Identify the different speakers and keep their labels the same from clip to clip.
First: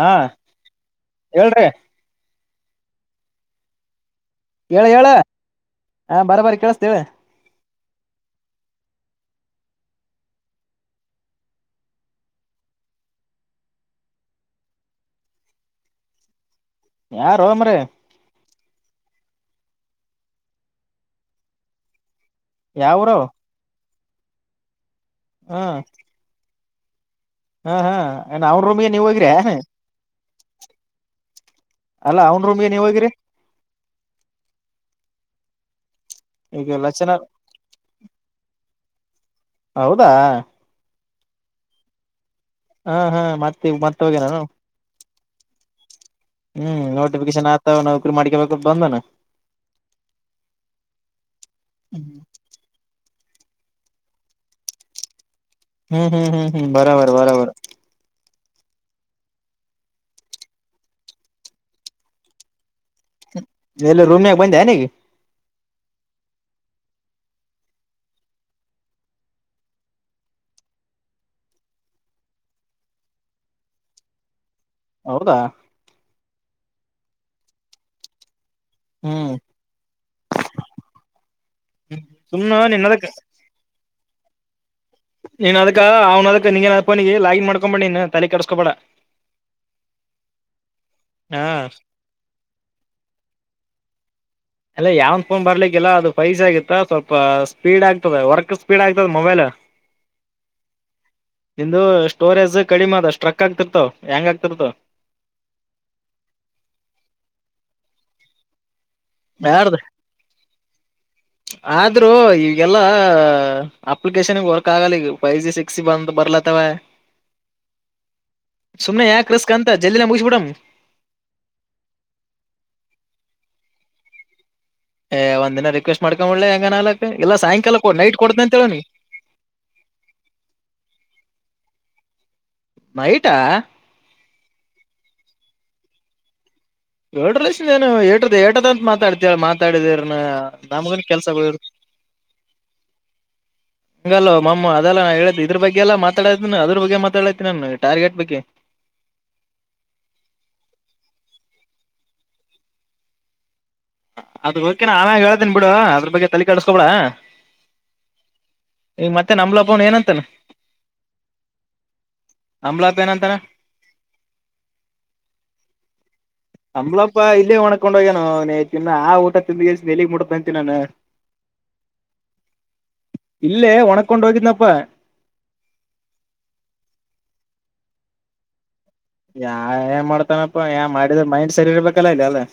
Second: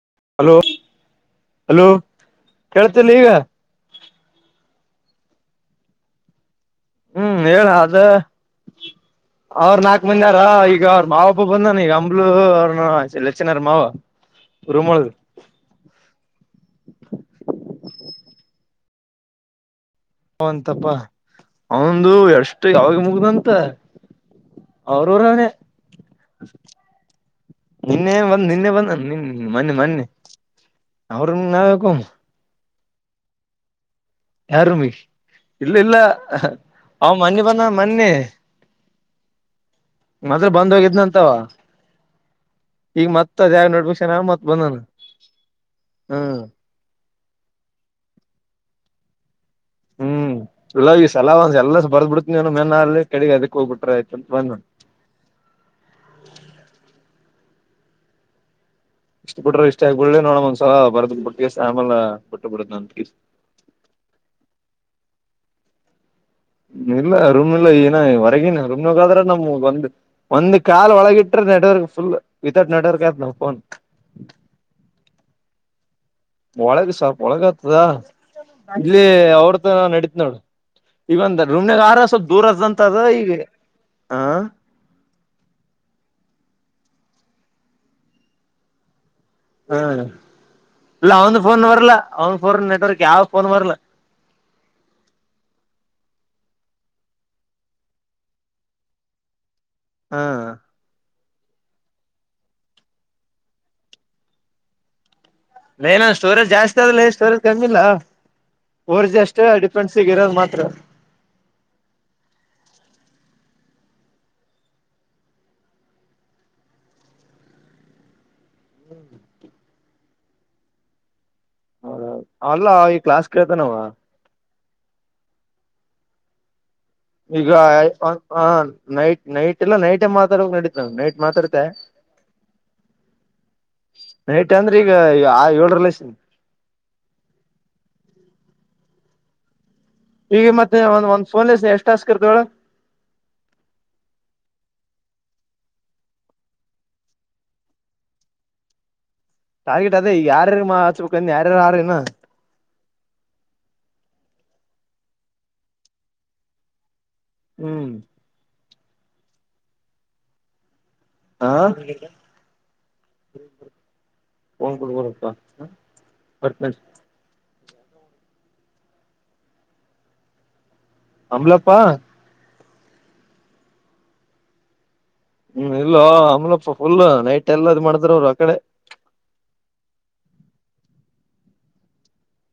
Speaker 1: ಹಾ
Speaker 2: ಹಲೋ
Speaker 1: ಹೇಳ್ರಿ
Speaker 2: ಹಲೋ ಕೇಳುತ್ತಿಲ್ ಈಗ.
Speaker 1: ಹೇಳ ಹೇಳ ಹಾ ಹಾ ಬರ ಬರಿ ಕೇಳಸ್ತ ಹೇಳ.
Speaker 2: ಹ್ಮ್ ಹೇಳ ಅದ ಅವ್ರ ನಾಲ್ಕು ಮಂಡ್ಯಾರ ಈಗ ಅವ್ರ ಮಾವ ಹಬ್ಬ ಬಂದಾನ ಈಗ ಅಂಬ್ಲು ಅವ್ರಚ್ಚನಾರ ಮಾವ. ರೂಮೊಲ್ಗಾ
Speaker 1: ಯಾರೋಮರಾಯ.
Speaker 2: ಹಂತಪ್ಪಾ ಅವಂದು ಎಷ್ಟು ಯಾವಾಗ
Speaker 1: ಯಾವೂರು
Speaker 2: ಮುಗ್ದಂತ. ಅವರೂರಾವನೆ.
Speaker 1: ಹ್ಮ ಹಾ ಹಾ
Speaker 2: ನಿನ್ನೆ ಬಂದ
Speaker 1: ಅವ್ನ್
Speaker 2: ನಿನ್ನೆ
Speaker 1: ರೂಮ್ಗೆ
Speaker 2: ಬಂದ
Speaker 1: ನೀವ್
Speaker 2: ನಿ
Speaker 1: ಹೋಗಿರಿ
Speaker 2: ಮೊನ್ನೆ ಮೊನ್ನೆ ಅವ್ರ ರೂಮ್ಗೆ ನಾವ್ಯಕ್ ಹೋಗಂ.
Speaker 1: ಹ ಅವ್ ರೂಮ್ಗೆ ನೀವು ಹೋಗಿರಿ
Speaker 2: ಯಾರೂಂಗೆ ಇಲ್ಲ ಇಲ್ಲ
Speaker 1: ಈಗ ಲಕ್ಷಣ
Speaker 2: ಅವ ಮನ್ನಿ ಬಂದನಾ ಮನ್ನಿ.
Speaker 1: ಹೌದಾ
Speaker 2: ಮದಲ್ ಬಂದ್ ಹೋಗಿದ್ನ ಅಂತವ.
Speaker 1: ಹಾ
Speaker 2: ಈಗ
Speaker 1: ಹಾ
Speaker 2: ಮತ್ತ ಅದ ಯಾವ
Speaker 1: ಈಗ
Speaker 2: ನೋಡ
Speaker 1: ಮತ್ತ
Speaker 2: ಅಡ್ಮಿಶನ್
Speaker 1: ಹೋಗಿ ನಾನು
Speaker 2: ಮತ್ ಬಂದಾನ [unintelligible] ಹ
Speaker 1: ಹ್ಮ್ ನೋಟಿಫಿಕೇಶನ್ ಆತಾವ ನೌಕರಿ ಮಾಡಕಬೇಕು ಬಂದನಾ.
Speaker 2: ಹ್ಮ್ ಇಲ್ಲ ಈ ಸಲ ಒಂದ ಎಲ್ಲಾ
Speaker 1: ಹ್ಮ್
Speaker 2: ಬರ್ಬ ಬಿಡ್ತಿನವ ಮೆ ಅ ಕಡೆ ಅದಕ್ಕೆ ಹೋಗ್ ಬಿಟರ್ ಆಯತ ಅಂತ ಬಂದ ನು.
Speaker 1: ಹುಂ ಹುಂ ಹುಂ ಹುಂ ಬರೋಬರಿ ಬರಬರ್.
Speaker 2: ಇಷ್ಟ ಬಿಟ್ಟ್ರ ಇಷ್ಟ ಆಗಿಬಡಿ ನೋಡಣ ಒಂದ್ಸಲ ಬರದಕ್ ಬಟ್ಟಿಗೆ ಸಾಮಲ್ ಬಿಟ್ಟು ಬಿಡಂತಕೇಸಿ
Speaker 1: ಎಲ್ಲಿ ರೂಂನ್ಯಾಗ್ ಬಂದೆನಿಗ್
Speaker 2: ಇಲ್ಲ ರೂಮ್ ಇಲ್ಲ ಏನ ಹೊರಗಿನ ರೂಮ್ಗಾದ್ರ ನಮ್ ಒಂದ್ ಒಂದ್ ಕಾಲ್ ಒಳಗಿಟ್ರೆ ನೆಟ್ವರ್ಕ್ ಫುಲ್ ವಿತೌಟ್ ನೆಟ್ವರ್ಕ್ ಆಯ್ತವು ಫೋನ್.
Speaker 1: ಹೌದಾ
Speaker 2: ಒಳಗ ಸ್ವಲ್ಪ ಒಳಗ ಆತದ ಇಲ್ಲಿ
Speaker 1: ಹ್ಮ್
Speaker 2: ಅವ್ರತ ನಡೀತ್ ನೋಡ್. ಈಗ ಒಂದ ರೂಂನ್ಯಾಗ್ ಆರ್ ಸ್ವಲ್ಪ್
Speaker 1: ಸುಮ್ನ
Speaker 2: ದೂರದಂತದ
Speaker 1: ನಿನ್ನದಕ್
Speaker 2: ಈಗ ಹ.
Speaker 1: ನೀನ್ ಅದಕ ಅವ್ನ ಅದಕ್ ನಿ ಅ ಪನಿ ಲಾಗಿನ್ ಮಾಡ್ಕೊಂಬ ಬಿಡ್ ನೀನ್ ತಲೆ ಕೆಡಿಸ್ಕೊಬೇಡ.
Speaker 2: ಹ್ [unintelligible] ಇಲ್ಲ ಅವದ
Speaker 1: ಹಾ
Speaker 2: ಫೋನ್ ಬರ್ಲ ಅವನ ಫೋನ್ ನೆಟ್ವರ್ಕ್ ಯಾವ ಫೋನ್ ಬರ್ಲ್ಲ.
Speaker 1: ಅಲ್ಲ ಯಾವ್ ಫೋನ್ ಬರ್ಲಿಕ್ಕಿಲ್ಲ ಅದು ಪೈಸ ಆಗಿತ್ತ ಸ್ವಲ್ಪ ಸ್ಪೀಡ್ ಆಗ್ತದ ವರ್ಕ್ ಸ್ಪೀಡ್ ಆಗ್ತದ ಮೊಬೈಲ್.
Speaker 2: ಹಾ
Speaker 1: ನಿಮ್ದ ಸ್ಟೋರೇಜ್ ಕಡಿಮೆ ಅದ ಸ್ಟ್ರಕ್ ಆಗ್ತಿರ್ತವ ಹ್ಯಾಂಗ್ ಆಗ್ತಿರ್ತಾವ.
Speaker 2: ಏನ ಸ್ಟೋರೇಜ್ ಜಾಸ್ತಿ ಆದಲೇ ಸ್ಟೋರೇಜ್ ಕಮ್ಮಿಲ್ಲಾ ಫೋರ್ಜಿ ಅಷ್ಟೇ
Speaker 1: ಯಾರ್ದ
Speaker 2: ಡಿಪೆಂಡ್ ಸಿಗ ಇರೋದು ಮಾತ್ರ
Speaker 1: ಆದ್ರೂ ಈಗೆಲ್ಲ ಅಪ್ಲಿಕೇಶನ್ಗ್ ವರ್ಕ್ ಆಗಲ್ಲ ಈಗ ಫೈವ್ ಜಿ ಸಿಕ್ಸ್ ಜಿ ಬಂದು ಬರ್ಲತ್ತವ
Speaker 2: ಹ
Speaker 1: ಸುಮ್ಮನೆ ಯಾಕ ರಿಸ್ಕ್ ಅಂತ ಜಲ್ಡಿನೆ ಮುಗಿಸ್ಬಿಡಾನ್.
Speaker 2: ಹೌದಾ ಅಲ್ಲಾ ಈಗ ಕ್ಲಾಸ್ ಕೇಳ್ತನವ.
Speaker 1: ಏ ಒಂದ್ ದಿನ ರಿಕ್ವೆಸ್ ಮಾಡಕೊಂಬಿಡಲೇ ಹೆಂಗ ಆಕ್ ಎಲ್ಲಾ
Speaker 2: ಈಗ
Speaker 1: ಸಾಯಂಕಾಲ ಕೊ ನೈಟ್ ಕೊಡ್ತೀನಿ ಅಂತ ಹೇಳ ಅವರಿಗೆ
Speaker 2: ನೈಟ್ ಎಲ್ಲಾ ನೈಟ್ ಮಾತಾಡಬೇಕ್ ನಡತ ನವು ನೈಟ್ ಮಾತಾಡ್ತೀಯಾ
Speaker 1: ನೈಟಾ
Speaker 2: ನೈಟ್ ಅಂದ್ರೆ ಈಗ ಆರ ಏಳೂ ಲಸ [unintelligible]
Speaker 1: ರೋಡ್ರೇನು ಏಟ ಏಟದ ಅಂತ ಮಾತಾಡ್ತ ಮಾತಾಡಿತಿಯಾ
Speaker 2: ಈಗ ಮತ್ತೆ ಒಂದ ಒಂದ್ ಫೋನ್ ಎಷ್ಟ ಟಾಸ್ಕರ್ತವ ಹೇಳ
Speaker 1: ಹಂಗಲ್ಲೋಮ್ಮ ಅದೆಲ್ಲ ನಾ ಹೇಳಿದ್ದ ಇದ್ರ ಬಗ್ಗೆಲ್ಲ ಮಾತಾಡತನ ಅದ್ರ ಬಗ್ಗೆ ಮಾತಾಡಾತ ನಾನ್ನ ಟಾರ್ಗೆಟ್ ಬಗ್ಗೆ
Speaker 2: ಟಾರ್ಗೆಟ್ ಅದೇ ಈ ಯಾರ ಹಚ್ಬೇಕುಂದ ಯಾರ ಯಾರಾ ಎನು
Speaker 1: ಅದರ ಬಗ್ಗೆ ನಾ ಆಮೇಲೆ ಹೇಳ್ದೇನ್ ಬಿಡು ಅದ್ರ ಬಗ್ಗೆ ತಲೆ ಕಡಸ್ಕೊಬೇಡಾ
Speaker 2: ಹುಂ
Speaker 1: ಈಗ ಮತ್ತೆ ನಂಬ್ಲಪ್ಪಬ ಏನ ಅಂತಾನ
Speaker 2: ಹಾ
Speaker 1: ಅಂಬಲಪ ಎನಂತಾನ
Speaker 2: [unintelligible]
Speaker 1: ಹಪಾ ಇಲ್ಲೇ ಒಣಕೊಂಡ್ ಹೋಗ್ಯ ನಿನು ಎತಿನ್ನ ಆ ಊಟ ತಿಂದಕೇಸಿದ ಎಲ್ಲಿಗ್ ಮುಟ್ಟದ್ದ ಅಂತಿ ನಾನು
Speaker 2: ಅಂಬ್ಲಪ್ಪಾ
Speaker 1: ಇಲ್ಲೇ ಒಣಕೊಂಡ್ ಹೋಗಿದ್ದನಪ್ಪ
Speaker 2: ಹ್ಮ್ ಇಲ್ಲ ಅಮ್ಲಪ್ಪ ಫುಲ್ ನೈಟ್ ಎಲ್ಲಾ ಇದ ಮಾಡಿದತ್ರ ಅವ್ರು ಆ ಕಡೆ
Speaker 1: ಯಾ ಏನ್ ಮಾಡ್ತಾನಪ್ಪಾ ಯ ಮಾಡಿದ್ರ ಮೈಂಡ್ ಸರೀ ಇರ್ಬೇಕಲ್ಲ ಇಲ್ಲಿ ಎಲ್ಲಾ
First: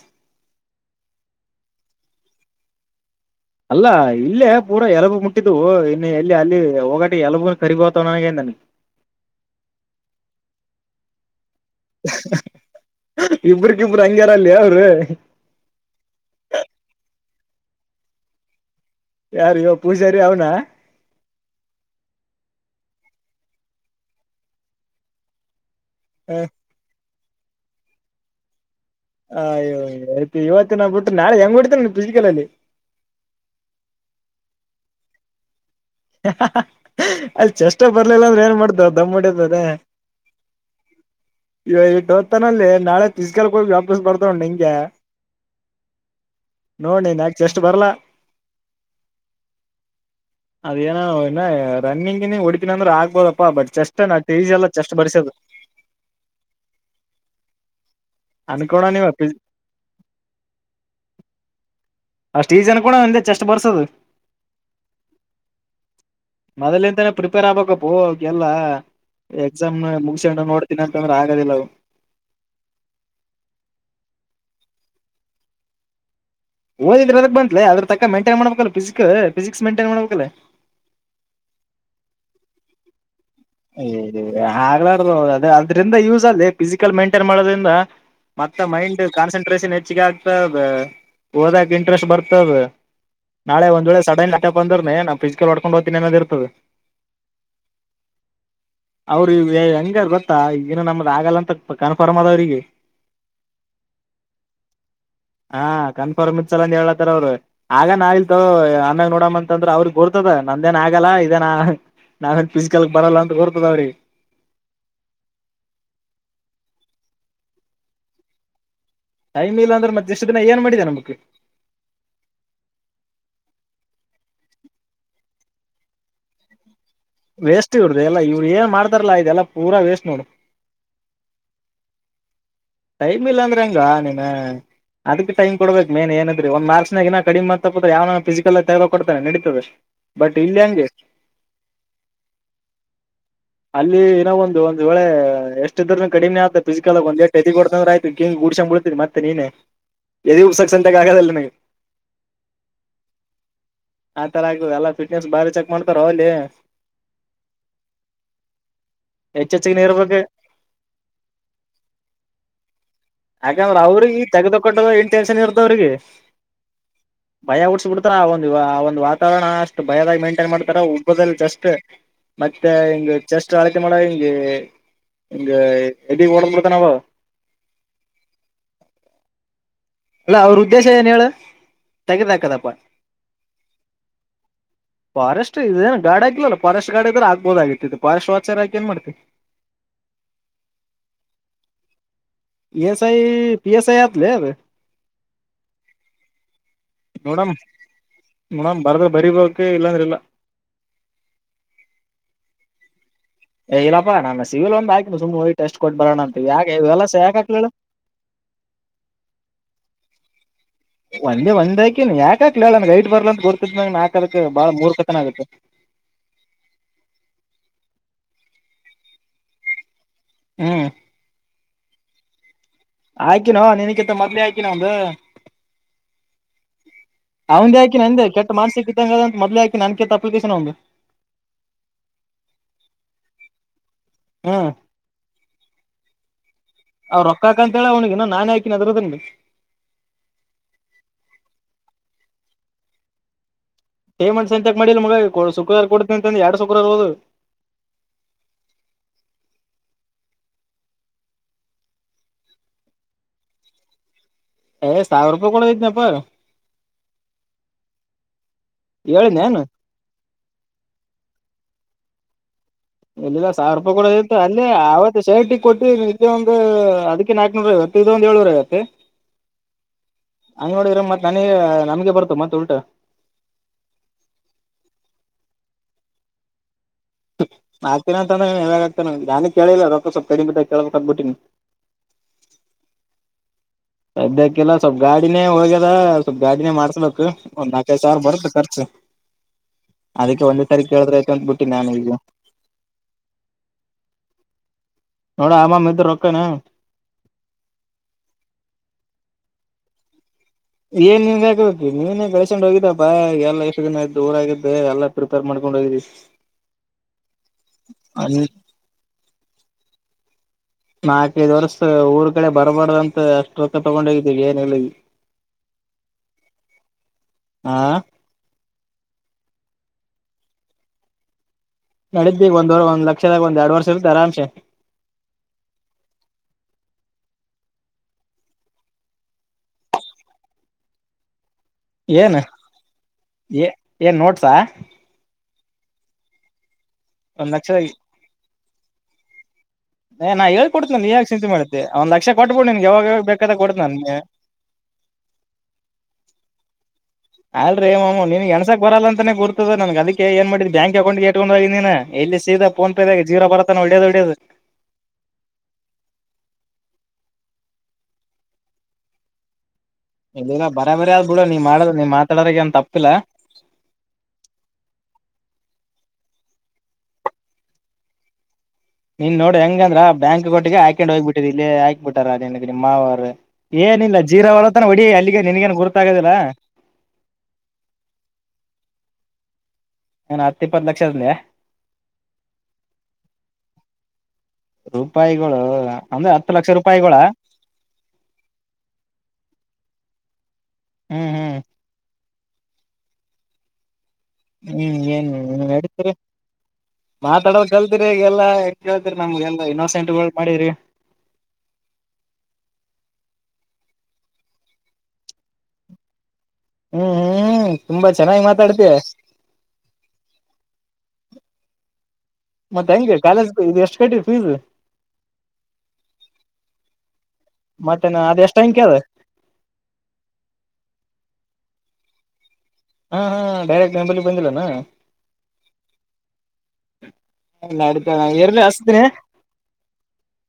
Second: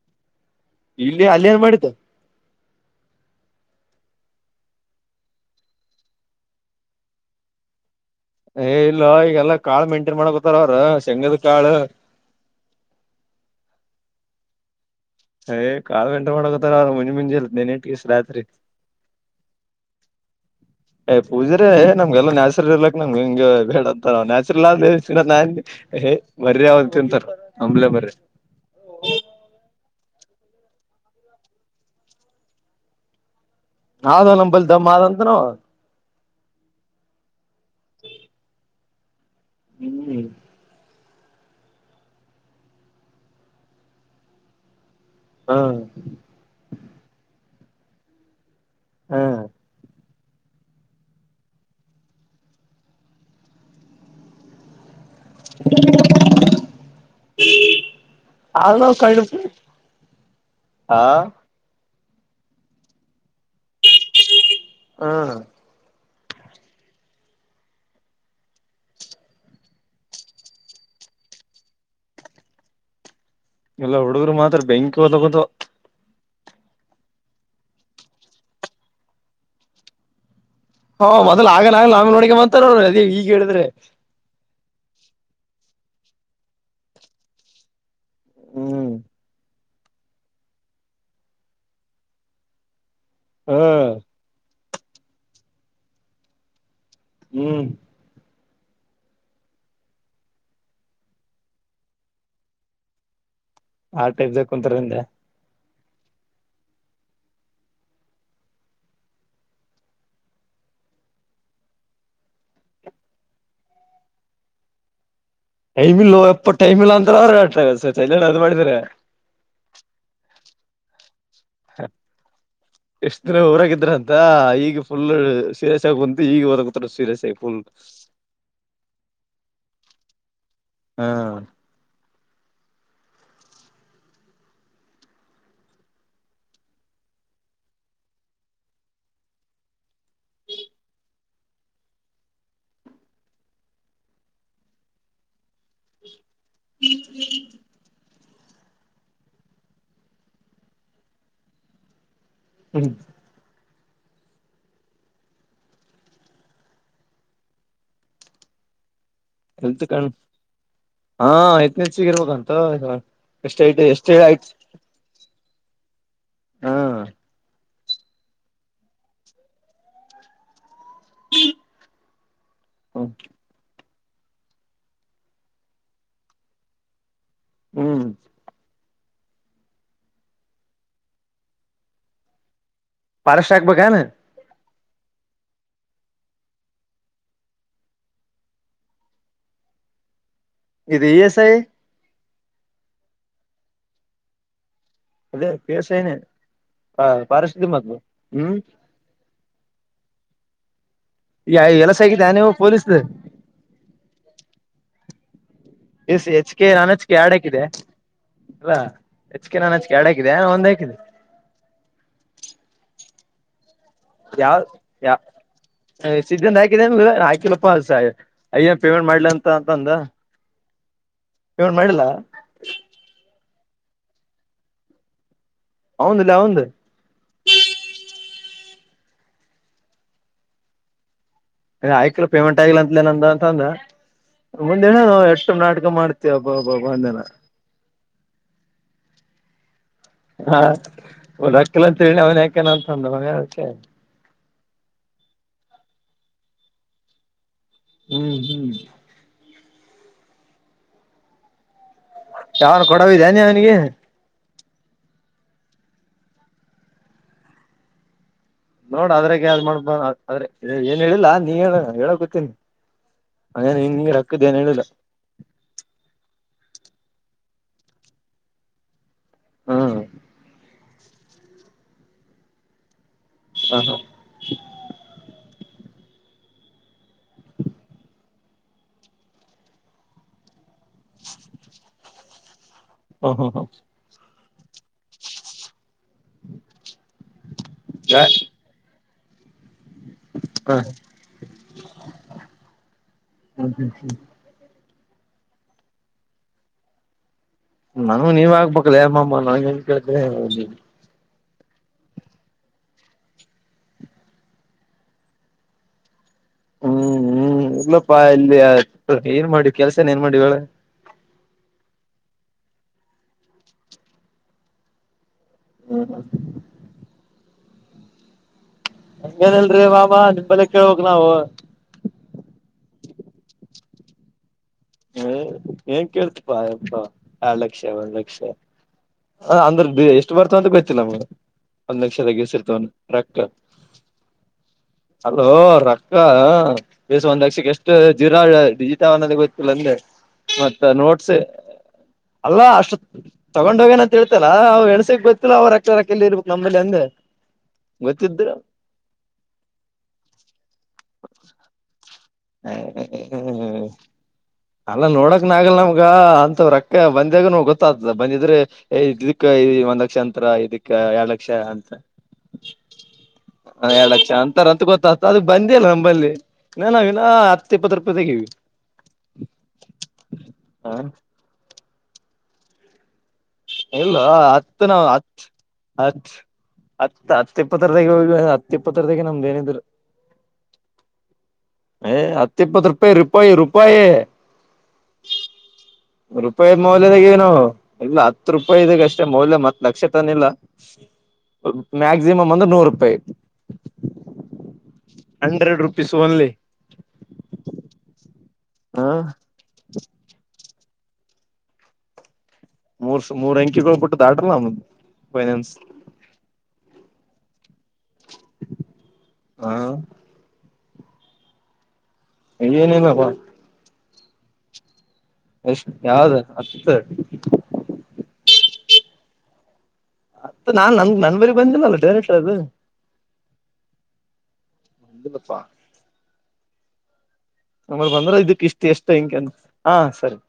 Speaker 2: ಇಲ್ಲಿ ಅಲ್ಲಿ ಏನ್ ಮಾಡಿದ್ದು
Speaker 1: ಅಲ್ಲ ಇಲ್ಲೇ ಪೂರಾ ಎಲಬು ಮುಟ್ಟಿದ್ದವು ಇನ್ನು ಎಲ್ಲಿ ಅಲ್ಲಿ ಹೊೋಗಟಿ ಎಲಬು ಕರಿಬೋತವ ನನಗೆ ನ್ ನನಗೆ
Speaker 2: ಏ ಇಲ್ಲೋ ಈಗಲ್ಲ ಕಾಳು ಮೇಂಟೈನ್ ಮಾಡ್ಕೊತಾರ ಅವ್ರ ಶೆಂಗದ್ ಕಾಳು
Speaker 1: [inaudible] ಇಬ್ರಕ್ಕಿಬರು ಹಂಗ್ಯಾರ ಅಲ್ಲಿ ಅವ್ರ
Speaker 2: ಯ್ ಕಾಳಗಂಟ ಮಾಡಕತಾರ ಅವರು ಮುಂಜಿ ಮುಂಜಿಲ್ ನೆನೆಟಗೆಸಿರಾತ್ರಿ
Speaker 1: ಯಾರ ಇವಾ ಪೂಜಾರಿ ಅವನ
Speaker 2: ಏ ಪೂಜರೇ ನಮ್ಗೆಲ್ಲಾ ನ್ಯಾಚುರಲ್ ಇರಲಾಕ್ ನಮ್ಗೆ ಹಂಗ ಬೇಡ ಅಂತ ನಮಗನ್ಯಾಚುರಲ್ ಆದಲೇ ಅಂತ ನಾನಂತಿನಿ. ಏಯ್
Speaker 1: ಹ
Speaker 2: ಬರ್ಯ ಅವ್ ತಿಂತಾರ ನ [unintelligible] ಮ್ಲೆೇ ಬರ್ರ
Speaker 1: ಅಯ್ಯ ಐತಿ ಇವತ್ತು ನಾ ಬಿಟ್ಟ ನಾಳೆ ಹೆಂಗ್ ಹೊಡ್ತಾನ ನ ಫಿಸಿಕಲ್ ಅಲ್ಲಿ.
Speaker 2: ಆದ ನಂಬಲ್ ದಮ್ಮ ಆದಂತ ನವಾ
Speaker 1: ಅಲ್ಲಿ ಚಷ್ಟ ಬರ್ಲಿಲ್ಲ ಅಂದ್ರೆ ಏನ್ ಮಾಡತ ದಮ್ಮೊಡದ್ ದ
Speaker 2: ಹ್ಮ್
Speaker 1: [inaudible] ಈವಾಇಟೋತನಲ್ಲೇ ನಾಳೆ ಪಿಸಿಕಲ್ ಹೋಗಿ ವಾಪಸ್ ಬರ್ತಾ ನೋಡನಿಂಗೆ.
Speaker 2: ಹಾ,
Speaker 1: ನೋಡ್ ನೀನ್ ಯಾಕೆಚೆಷ್ಟ ಬರಲ್ಲಾ.
Speaker 2: ಹಾ,
Speaker 1: ಅದೇನೋ ಇನ್ನ ರನ್ನಿಂಗ್-ಗಿನ್ನಿಂಗ ಹೊಡಿತಿನ ಅಂದ್ರೆ ಆಗ್ಬೋದಪ್ಪಾ. ಬಟ್ ಚೆಸ್ಟ್ ನಾ ಈಜಿ ಅಲ್ಲ ಚೆಸ್ಟ್ ಬರಿಸದು.
Speaker 2: [inaudible] ಅ ನ
Speaker 1: ಅನ್ಕೋಣ
Speaker 2: ಕ
Speaker 1: ನೀವ
Speaker 2: ಆ
Speaker 1: ಅಷ್ಟು ಈಜಿ ಅನಕೊಂಡಾನ ಅಂದೆಚೇಷ್ಟ ಬರ್ಸೋದು.
Speaker 2: ಹಾ,
Speaker 1: ಮೊದಲಿಂದಾನೇ ಪ್ರಿಪೇರ್ ಆಗ್ಬೇಕಪ್ಪು ಅವುಕೆಲ್ಲಾ ಎಕ್ಸಾಮ ನ ಮುಗ್ಸಂಡ ನೋಡ್ತೀನಿ ಅಂತಂದ್ರೆ ಆಗದಿಲ್ಲಾವು.
Speaker 2: ಎಲ್ಲಾ ಹುಡುಗರು ಮಾತ್ರ ಬೆಂಕಿ [unintelligible]
Speaker 1: ಓದಿದ್ರ ಎದಕ ಬಂತ್ಲೇ ಅದಕ ತಕ್ಕ ಮೈಂಟೈನ್ ಮಾಡಬೇಕಲ್ಲ ಫಿಸಿಕ್ ಫಿಸಿಕ್ ಮೈಂಟೈನ್ ಮಾಡ್ಬೇಕಲ್ಲಾ.
Speaker 2: ಓಹೋ ಮೊದ್ಲು ಆಗನ್ ಆಗ್ಲಿ ನಮ್ದ ನೋಡಕಂ [unintelligible] ಮತ ನೋ್ರ ಅದೇ ಈಗ ಹೇಳಿದ್ರೆ
Speaker 1: ಆಗ್ಲಾರ ಅದ ಅದ್ರಿಂದ ಯೂಸ್ ಅಲ್ಲಿ ಫಿಸಿಕಲ್ ಮೈಂಟೈನ್ ಮಾಡೋದ್ರಿಂದ. ಮತ್ತ
Speaker 2: ಹ್ಮ್
Speaker 1: ಮೈಂಡ್ ಕಾನ್ಸನ್ಟ್ರೇಷನ್ ಹೆಚ್ಚಗಿ ಆಗ್ತದ ಓದಕ್ ಇಂಟ್ರೆಸ್ಟ್ ಬರ್ತದ.
Speaker 2: ಹಾ
Speaker 1: ನಾಳ ಒಂದ್ ವೇಳೆ ಸಡನ್ಲಿ ಅಂದ್ರ ನಾ ಫಿಜಿಕಲ್ ಒಡಕೊಂಡ ಹೋಗ್ತೀನಿ ಅನ್ನದ ಇರ್ತದ.
Speaker 2: ಹ್ಮ್,
Speaker 1: ಅವ್ರ ಹೆಂಗಾರ ಗೊತ್ತಾ ಏನು ನಮ್ದ ಆಗಲ್ಲ ಅಂತ ಕನ್ಫರ್ಮ್ ಅದಾಅವ್ರಿಗೆ.
Speaker 2: ಆ ಟೈಪ್ ಬೇಕ ಕುಂತಾರೆಂದ್ಯಾ
Speaker 1: ಹಾ, ಕನ್ಫರ್ಮ್ ಇತ್ಸಲ ಅಂದ ಹೇಳತಾರ ಅವರು. ಆಗನ ಹಾಗ್ಲಿತಗೋ ಆಮ್ಯಾಗ ನೋಡಮ್ಮ ಅಂತ ಅಂದ್ರ ಅವ್ರಗ್ ಗೋರ್ತದ ನಂದೇನ್ ಆಗಲ್ಲ ಇದೇನಾ ನಾವೇನ್ ಪಿಸಿಕಲ್ ಬರಲ್ಲ ಅಂತ ಗೂರ್ತದಾವ್ರಿಗೆ.
Speaker 2: ಟೈಮ ಇಲ್ಲೊ ಎಪ್ಪ ಟೈಮ ಇಲ್ಲ ಅಂತ ಅವರು ಆತಾರೆ ಸರ್ ಚಂತನ ಅದು ಮಾಡಿದ್ರೆ.
Speaker 1: ಟೈಮ್ ಇಲ್ಲ ಅಂದ್ರೆ ಮತ್ತೆ ಇಷ್ಟು ದಿನ ಏನ್ ಮಾಡಿದೆ ನಮಕ್
Speaker 2: ಹ [inaudible] ಇಷ್ಟ್ ದಿನ ಊರಾಗಿದ್ರ ಅಂತ ಈಗ ಫುಲ್ ಸೀರಯಸ್ ಆಗಿ ಬಂತು ಈಗ ಓದ ಕುಂತ್ತಾರ ಸೀರಯಸ್.
Speaker 1: ವೇಸ್ಟ್ ಇವ್ರುದ ಎಲ್ಲ ಇವ್ರುಏನ ಮಾಡತಾರಲ್ಲ ಇದೆಲ್ಲ ಪೂರ ವೇಸ್ಟ್ ನೋಡು.
Speaker 2: ಹಾ [inaudible]
Speaker 1: ಟೈಮ್ ಇಲ್ಲಾಂದ್ರೆ ಹೆಂಗೊ ನೀನ ಅದಕ್ ಟೈಮ್ ಕೊಡಬೇಕ ಮೇನ್ಏನಿದ್ರಿ ಒ ಮಾರ್ಕ್ನ್ಸನಾಗ ಕಡಿಮೆಬಂತಪ ಅಂದ್ರೆ ಯಾವನ ಫಿಸಿಕಲ್ ತಗದ ವಕೊಡ್ತಾರ ನಡತದ. ಬಟ್ ಇಲ್ಲಿ ಹೆಂಗ ಅಲ್ಲಿ ಇನ್ನಾ ಒಂದು ಒಂದ್ ವೇಳ ಎಷ್ಟ ಇದ್ರ ಕಡಿಮೆ ಆಗ್ತದೆ ಫಿಸಿಕಲ್ ಒಂದ ಎಟ್ ಎದಿ ಕೊಡ್ತಂದ್ರೆ ಆಯ್ತು. ಂ [unintelligible] ಗ್ ಗುಡ್ಸಂದ ಕುಂದ್ರತಿದಿ ಬಿಡ್ತೀರಿ ಮತ್ತೆ ನೀನೆ ಎದಿಉಬ್ಬಸದ ಆಗದಿಲ್ಲ ನಿನಗೆ.
Speaker 2: ಹ್ಮ್ [inaudible]
Speaker 1: ಆತರ ಆಗ್ತದೆ ಎಲ್ಲ ಫಿಟ್ನೆಸ್ ಬಾರಿ ಚೆಕ್ ಮಾಡ್ತಾರೊ ಅಲ್ಲಿ. ಹೆಚ್ಚ ಹೆಚ್ಚಿಗೆ
Speaker 2: ಎಲ್ತ್ ಕಣ
Speaker 1: ಇರ್ಬೇಕು
Speaker 2: ಹಾ ಹೆಚ್ಚಿಗೆ ಇರ್ಬೇಕಂತ. ಎಷ್ಟ
Speaker 1: ಯಾಕಂದ್ರ
Speaker 2: ಐಟ್ ಎಷ್ಟ
Speaker 1: ಅವ್ರಿಗಿ
Speaker 2: ಆಯ್ತ್
Speaker 1: ತೆಗದೊಕಟ್ಟದ ಇನಟೆನ್ಷನ್ ಇರ್ತದ ಅವ್ರಿಗಿ
Speaker 2: ಹ್
Speaker 1: ಭಯ ಉಟ್ಟಸ್ಬಿಡ್ತಾರ ಆ ಒಂದ್ ಆ ಒಂದ್ ವಾತಾವರಣ ಅಷ್ಟ ಭಯದಾಗಿ ಮೆಂಟೈನ್ ಮಾಡ್ತಾರ ಹೊದಲ್ ಜಸ್ಟ್ ಮತ್ತೆ ಹಿಂಗ ಜಸ್ಟ್ ಆಳತಿ ಮಾಡಗ ಹಿಂಗೆ ಹಿಂಗ ಎದಿಗ ಓಡ ಬಿಡ್ತಾನವ್
Speaker 2: ಹ್ಮ್
Speaker 1: ಇಲ್ಲ ಅವ್ರ ಉದ್ದೇಶ ಏನ್ ಹೇಳ ತೆಗದಾಕದಪ್ಪ
Speaker 2: ಫಾರೆಸ್ಟ್ ಹಾಕ್ಬೇಕೆನ್
Speaker 1: ಫಾರೆಸ್ಟ್ ಇದೇನ್ ಗಾಡ ಆಕಿಲ್ಲಲ್ಲ್ ಫಾರೆಸ್ಟ್ ಗಾಡ ಇದ್ರ ಹಾಕಬಹುದು ಆಗಿತ್ತ್ ಇದ್ ಫಾರೆಸ್ಟ್ ವಾಚರಾಕಿ ಏನ್ ಮಾಡ್ತಿ
Speaker 2: ಇದ್ E S I
Speaker 1: E S I P S I ಆತಲೆ ಅದ್
Speaker 2: ಅದೇ ಪಿ ಎಸ್ ಏನೇ ಹ ಫಾರೆಸ್ಟಿಕಿ ಮದ್ಲ ಹ್ಮ್
Speaker 1: ಬರ್ದ ಬರಿಬೇಕ ಇಲ್ಲಾಂದ್ರ ಇಲ್ಲ
Speaker 2: ಈ ಎಲ್ಲಸಾಕಿದೇನ ಇವು ಪೊಲೀಸದ್
Speaker 1: ಏ ಇಲ್ಲಪ್ಪ ನಾನ್ ಸಿವಲ್ ಒಂದ್ ಹಾಕಿ ಸುಮ್ಮ ಹೋಗಿ ಟೆಸ್ಟ್ ಕೊಟ್ಟು ಬರೋಣ
Speaker 2: ಏಸ
Speaker 1: ಅಂತ
Speaker 2: ಹೆಚ್ ಕೆ
Speaker 1: ಯಾಕೆ
Speaker 2: ನಾನ
Speaker 1: ಇವೆಲ್ಲ
Speaker 2: ಹೆಚಕೆ
Speaker 1: ಯಾಕೆ
Speaker 2: ಎಡಾಕಿದೆ
Speaker 1: ಹಾಕ್ಲಿಲ್ಲ
Speaker 2: ಅಲ್ಲಾ ಹೆಚ್ ಕೆ ನಾನ್ ಹೆಚ್ ಕೆ ಎಡಾಕಿದೇನ್ ಒಂದೆ ಹಾಕಿದೆ
Speaker 1: ಒಂದೇ ಒಂದೇ ಹಾಕಿನಿ ಯಾಕ ಯಾಕ್ಲಿಲ್ಲೇಳ್ ನನಗ್ ಹೈಟ್ ಬರ್ಲ ಅಂತ ಗೊತ್ತಿದ್ ನನಗ ನಾಕದಕ್ ಅದಕ್ ಬಾಳ ಮೂರ್ ಕತನ ಆಗತ್ತೆ
Speaker 2: ಸಿದ್ಧೆಂದ ಹಾಕಿದೇಂಗ ಹಾಕಿಲಪ ಅಯ್ಯ ಪೇಮೆಂಟ್ ಮಾಡ್ಲಿ ಅಂತ ಅಂತ ಅಂದ
Speaker 1: ಹ್ಮ್
Speaker 2: ಪೇಮೆಂಟ್ ಮಾಡಿಲ್ಲ
Speaker 1: ಆಕೀನೋ ನೀನಕಿತ್ತ ಮದ್ಲೇ ಆಕೀನೋ ಅವಂದ್
Speaker 2: ಅವನ್ದಲೇ ಅವಂದ್
Speaker 1: ಅವಂದೇ ಹಾಕಿನಂದೇ ಕೆಟ್ಟ ಮಾನಸಿಕ ಇದಂಗದ ಅಂತ ಮೊದ್ಲೆ ಹಾಕಿನ್ ನನ್ ಕಿತ್ತ ಅಪ್ಲಿಕೇಶನ್ ಅವಂದ್
Speaker 2: ಏ ಹಾಕಿಲ್ಲ ಪೇಮೆಂಟ್ ಆಗಿಲ್ಲ ಅಂತಲೇ ನಂದ ಅಂತ‌ ಅಂದ
Speaker 1: ಹ್ಮ್
Speaker 2: ಮುಂದೆನ ಎಷ್ಟ ನಾಟಕ ಮಾಡ್ತಿ ಅಬ್ಬ ಅಬ್ಬಬ್ಬ
Speaker 1: ಅವ್ರ
Speaker 2: ಅಂದೆನಾ
Speaker 1: ರೊಕ್ಕ ಹಾಕಂತೇಳಿ ಅವ್ನಿಗೆ ಇನ್ನ ನಾನೇ ಹಾಕಿನ ಅದ್ರದನ್
Speaker 2: ಹಾ ರೂಕ್ಕಿಲಂತ ಹೇಳಿನಿ ಅವನೆ ಹಾಕೆನಂತಂದ ಮಗ್ ಅದಕ್ಕೆ
Speaker 1: ಪೇಮೆಂಟಸತೆಕ್ ಮಾಡಿಲ್ಲ ಮಗ ಕೊ ಶುಕರವಾರ್ ಕೊಡ್ತಿನಿ ಅಂತಂದ್ ಎರಡ ಶುಕರವಾರ ಹೋದುವ್
Speaker 2: ಹ್ಮ್ ಹ್ಮ್ ಯಾವ ಅರ್ ಕೊಡವಿದೆನೆ ನೀ ಅವನಿಗಿ
Speaker 1: ಏ ಸಾವಿರ ರೂಪಾಯ ಕೊಡವಿದನೆಪ್ಪ
Speaker 2: ನೋಡ ಅದ್ರಾಗೆ
Speaker 1: ಹೇಳಿನೇನು
Speaker 2: ಆಡ್ ಮಾಡ್ಬ ಅಂದ್ರ ಏನ್ ಹೇಳಿಲ್ಲಾ ನೀ ಹೇಳ ಹೇಳಕೊತ್ತೀನಿ
Speaker 1: ಇಲ್ಲಿಲ್ಲ ಸಾವಿರ ರೂಪಾಯ ಕೂಡದ್ ಇತ್ತ ಅಲ್ಲೆ
Speaker 2: ಹೇಳಿಲ್ಲ
Speaker 1: ಅವತ್ತ್ ಶರ್ಟಿಗ ಕೊಟ್ಟಿವ್ ನಿದೆ ಒಂದ್ ಅದಕ್ಕೆ ನಾಕ್ನೂರ ಐವತ್ತ್ ಇದೊಂದ ಒಂದ ಏಳ್ನೂರ ಐವತ್ತ್
Speaker 2: ಹ್ಮ್
Speaker 1: ಅಂಗ ನೋಡಿದ್ರ ಮತ್ ನನಗೆ ನಮಗೆ ಬರತವ್ ಮತ್ತ್ ಉಲ್ಟಾ
Speaker 2: ಹ ಹಾ
Speaker 1: ಆಕತೀನ ಅಂತ ಅಂದಾನ ಇನ್ನ್ ಯಾವಗಾಕತ್ತನ್ ನಾನ್ ಕೇಳಿಲ್ಲ ರೊಕ್ಕ ಸ್ವಲ್ ಕಡಿಮಿ ಬಿದ್ದಾಗ್ ಕೇಳಬೇಕಂತ್ ಬುಟ್ಟಿನಿ
Speaker 2: ಹ್ಮ ಹ್ಮ ಹ್ಮ್
Speaker 1: ಸದ್ಯಕ್ಕಿಲ್ಲ ಸ್ವಲ್ಪ್ ಗಾಡಿನೇ ಹೋಗ್ಯದ ಸ್ವಲ್ಪ್ ಗಾಡಿನೇ ಮಾಡ್ಸ್ಬೇಕ್ ಒಂದ ನಾಕ್ ನಾಕ ಐದ ಸಾವಿರ
Speaker 2: ಹಾ
Speaker 1: ಬರುತ್ತೆ ಖರ್ಚು ಅದಕ್ಕೆ ಒಂದೇ
Speaker 2: ಹಾ
Speaker 1: ಸಾರಿ
Speaker 2: ಹ
Speaker 1: ಕೇಳಿದ್ರ ಆಯ್ತ್ ಅಂತ ಬುಟ್ಟಿನ್ ನಾನು ಈಗ
Speaker 2: ಹ್ಮ ಹ್ಮ ಹ್ಮ್
Speaker 1: ನೋಡಮ್ಮ ಆಮಾಗ್ ಮತ್ತೆ ರೊಕ್ಕನ್
Speaker 2: ನಮಗ ನೀವೆ ಹಾಕಬೇಕಲೇ ಮಾಮ್ಮ ನನಗೆ ಏನ್ ಕೇಳ್ತಲೇ
Speaker 1: ಏನ್ ನಿನಗೆ ಹಾಕಬೇಕು ನೀನೇ ಗಳಸೆಂಡ್ ಹೋಗಿದ್ದಪ್ಪಾ ಎಲ್ಲ ಇಷ್ಟ ದಿನಾಯತ್ ಊರಾಗಿದ್ದ ಎಲ್ಲ ಪ್ರಿಪೇರ್ ಮಾಡ್ಕೊಂಡ ಹೋಗಿದ್ದೀ
Speaker 2: ಹ್ಮ್ ಹ್ಮ್ ಇಲ್ಲಪ್ಪಾ ಅಲ್ಲಿ ಏನ್ ಮಾಡಿವ್ ಕೆಲ್ಸನ ಏನ್ ಮಾಡಿವ ಹೇಳ್
Speaker 1: ನಾಕೈದ ವರ್ಸ ಊರ್ ಕಡೆ ಬರ್ಬಾರ್ದಂತ ಅಷ್ಟು ರೊಕ್ಕ ತಗೊಂಡ ಹೋಗಿದ್ದೀವಿ ಏನ್ ಇಲ್ಲ ಈಗ್.
Speaker 2: ಹ್ಮ ಹ್ಮ
Speaker 1: ಆ
Speaker 2: ಹಂಗೇನಿಲ್ರೀ ಮಾಮಾ ನಿಂಬಲ್ಲೇ ಕೇಳ್ಬೇಕ್ ನಾವು.
Speaker 1: ನಡಿತದ್ ಈಗ ಒಂದ್ ಒಂದ ಲಕ್ಷದ ಒಂದ ಯಾಡ್ ವರ್ಷ ಇರ್ತಿ ಆರಾಮ್ಸೇ.
Speaker 2: ಹ್ಮ ಏನ್ ಕೇಳ್ತಪ್ಪಾ ಯಪ್ಪಾ ಯಾಡ್ ಲಕ್ಷ ಒಂದ್ ಲಕ್ಷ ಹ ಅಂದ್ರ ಬಿ ಎಷ್ಟ ಬರ್ತದ ಅಂತ ಗೊತ್ತಿಲ್ಲ ನಮಗ. ಒಂದ್
Speaker 1: ಏನ್
Speaker 2: ಲಕ್ಷದಾಗ ಎಸ್ ಇರ್ತಾವ್ ನಿಮ್ಮ ಟ್ರಕ್
Speaker 1: ಏ ಏನ್ ನೋಟ್ಸಾ
Speaker 2: ಅಲ್ಲೋ ರಕ್ಕ ಎಸ್ ಒಂದ್ ಲಕ್ಷಕ್ಕ ಎಷ್ಟ ಜಿರೋ ಆವ ಡಿಜಿಟ್ ಆವ ಗೊತ್ತ ಲ್ಲಂದೆ
Speaker 1: ಏ ನಾ
Speaker 2: ಮತ್ತ್
Speaker 1: ಹೇಳ್ಕೊಡ್ತನ ನೀ ಯಾಕೆ
Speaker 2: ನೋಟ್ಸ್
Speaker 1: ಚಿಂತೆ ಮಾಡತ್ತೆ ಒಂದ್ ಲಕ್ಷ
Speaker 2: ಅಲ್ಲ
Speaker 1: ಕೊಟ್ಬಿಡ್ ನಿನ್ಗೆ
Speaker 2: ಅಷ್ಟು
Speaker 1: ಯಾವಾಗ ಬೇಕಾದಾಗ ಕೊಡ್ತ
Speaker 2: ತಗೊಂಡ್
Speaker 1: ನನ್
Speaker 2: ಹೋಗೇನಂತ ಹೇಳ್ತ ಲ್ಲ ಅವ್ ಎಣಸಕ್ ಗೊತ್ತಿಲ್ಲಾ ಅವ್ ರಕ್ಕ ರಕ್ಕಲ್ಲಿ ಇರ್ಬೇಕ ನಂಬಲ್ಲಿ ಅಂದೆ.
Speaker 1: ಅಲ್ರೀ ಮಾಮ್ ನಿನ್ಗ
Speaker 2: ಗೊತ್ತಿದ್ರ
Speaker 1: ಏನ್ಸಾಕ್ ಬರಲ್ಲ ಅಂತಾನೇ ಗೂರ್ತದ ನನ್ಗ ಅದಕ್ಕೆ ಏನ್ ಮಾಡಿದ್ದ ಬ್ಯಾಂಕ್ ಅಕೌಂಟ್ಗೆ ಇಟ್ಕೊಂಡ್ ಹೋಗಿ ನೀನ್. ಎಲ್ಲಿ ಸೀದ ಫೋನ್ ಪೇ ದಾಗ ಜೀರೋ ಬರೋತ್ತನಾ ಹೊಡ್ಯೋದ ಹೊಡ್ಯೋದ.
Speaker 2: ಅಲ್ಲಾ ನೋಡಕ್ನ ಆಗಲ್ಲ ನಮ್ಗ ಅಂತವ್ ರಕ್ಕ ಬಂದಾಗ ನಂಗ್ ಗೊತ್ತಾಗ್ತದ ಬಂದಿದ್ರೆ ಎ ಇದಕ್ಕ ಒಂದ್ ಲಕ್ಷ ಅಂತರ
Speaker 1: ಇಲ್ಲಿಲ್ಲ
Speaker 2: ಇದಕ್ಕ
Speaker 1: ಬರಾಬರಿ ಆದ್
Speaker 2: ಯಾಡ್
Speaker 1: ಬಿಡು
Speaker 2: ಲಕ್ಷ
Speaker 1: ನೀ ಮಾಡದ
Speaker 2: ಅಂತರ
Speaker 1: ನೀ ಮಾತಾಡೋರಗ ಏನ್ ತಪ್ಪಿಲ್ಲ
Speaker 2: ಹ ಯಾಡ್ ಲಕ್ಷ ಅಂತಾರ ಅಂತ ಗೊತ್ತಾತ ಅದು ಬಂದೇ ಇಲ್ಲ ನಂಬಲ್ಲಿ ಇನ್ನ್ ನಾ ನ ಹತ್ತ ಇಪ್ಪತ್ತ ರೂಪಾಯಿ ದಾಗೆ ಇದೀವಿ.
Speaker 1: ನೀನ್ ನೋಡಿ ಹೆಂಗಂದ್ರ ಬ್ಯಾಂಕ್ ಅಕೌಂಟಿಗೆ
Speaker 2: ಹ
Speaker 1: ಹಾಕ್ಯಂಡ ಹೋಗ್ಬಿಟ್ಟಿದಿ ಇಲ್ಲಿ ಹಾಕ್ಬಿಟಾರ ನಿನಗ ನಿಮ್ಮ ಮಾವರ. ಏನಿಲ್ಲ
Speaker 2: ಇಲ್ಲ
Speaker 1: ಜೀರಾ
Speaker 2: ಹತ್ತು
Speaker 1: ಹೊಲತ್ತಾನ
Speaker 2: ನಾವ್
Speaker 1: ಹೊಡಿ
Speaker 2: ಹತ್
Speaker 1: ಅಲ್ಲಿಗ ಏನ್ ನಿನ್ಗೆನ್
Speaker 2: ಹತ್
Speaker 1: ಗುರ್ತಾಗೋದಿಲ್ಲ.
Speaker 2: ಹತ್ ಹತ್ತ ಇಪ್ಪತ್ತರದಾಗ ಹೋಗ ಹತ್ತ ಇಪ್ಪತ್ತರದಾಗೆ ನಮ್ದ ಏನಿದ್ರು.
Speaker 1: ಏನ್ ಹತ್ತ ಇಪ್ಪತ್ ಲಕ್ಷ ಅದ್ಲೆ
Speaker 2: ಹ ಹತ್ತ ಇಪ್ಪತ್ತು ರೂಪಾಯಿ ರೂಪಾಯಿ ರೂಪಾಯಿ.
Speaker 1: ರೂಪಾಯಿಗಳೋ.
Speaker 2: ರೂಪಾಯಿ ಮೌಲ್ಯದಾಗ ಏನು ಇಲ್ಲ ಹತ್ತು ರೂಪಾಯಿ ಇದಾಗ ಅಷ್ಟೇ ಮೌಲ್ಯ ಮತ್ ಲಕ್ಷ ತನ್ ಇಲ್ಲ.
Speaker 1: ಹ್ಮ್ ಹ್ಮ್
Speaker 2: ಮ್ಯಾಕ್ಸಿಮಮ್ ಅಂದ್ರ ನೂರ ರೂಪಾಯಿ.
Speaker 1: ಹ್ಮ್ ಏನ್ ಹ್ಮ
Speaker 2: ಹಂಡ್ರೆಡ್
Speaker 1: ನಡಿತದ್ರೀ.
Speaker 2: ರುಪೀಸ್ ಓನ್ಲಿ
Speaker 1: ಮಾತಾಡೋ ಕಲ್ತರಿ ಈಗೆಲ್ಲಾ ಹೆಂಗ್
Speaker 2: ಹ
Speaker 1: ಕೇಳ್ತೀರಿ ನಮ್ಗೆಲ್ಲ ಇನ್ನೋಸೆಂಟ್ಗಳ ಮಾಡಿರಿ.
Speaker 2: ಮೂರ್ ಮೂರ್ ಅಂಕಿಗಳು ಬಿಟ್ಟು ದಾಟ್ರಿಲಾ ಮತ್ತ ಫೈನಾನ್ಸ್
Speaker 1: ಹ್ಮ್ ಹ್ಮ್ ತುಂಬಾ ಚೆನ್ನಾಗಿ ಮಾತಾಡ್ತಿ.
Speaker 2: ಹಾ
Speaker 1: ಮತ್ತ ಹೆಂಗೆ
Speaker 2: ಏನಿಲ್ಲಪ್ಪಾ
Speaker 1: ಕಾಲೇಜ್ ಇದು ಎಷ್ಟ ಕಟ್ಟಿದಿ ಫೀಸ್?
Speaker 2: ಎಷ್ಟ್ ಯಾವ್ದ ಹತ್ತ
Speaker 1: ಮತ್ತೆನ ಅದ ಎಷ್ಟ್ ಅಂಕಿ ಆದ?
Speaker 2: ಅ ನಾನ್ ನನ್ ನನ್ ಬಲ್ಲಿ ಬಂದಿಲ್ಲಲ್ಲ ಡೈರೆಕ್ಟರ್ ಅದು.
Speaker 1: ಹಾ ಹಾ ಡೈರೆಕ್ಟ್ ನಿಂಬಲ್ಲಿ ಬಂದಿಲ್ಲೆನ್?
Speaker 2: ಬಂದಿಲ್ಲಪ್ಪಾ ನಂಬಲ್ಲಿ
Speaker 1: ನಡೀತದ
Speaker 2: ಬಂದ್ರ
Speaker 1: ಎಲ್ಲಿ
Speaker 2: ಇದಕ್ಕ ಇಷ್ಟ
Speaker 1: ಹಚ್ತೀನಿ
Speaker 2: ಎಷ್ಟ ಹಿಂಗಂತ್ ಹ ಸರಿ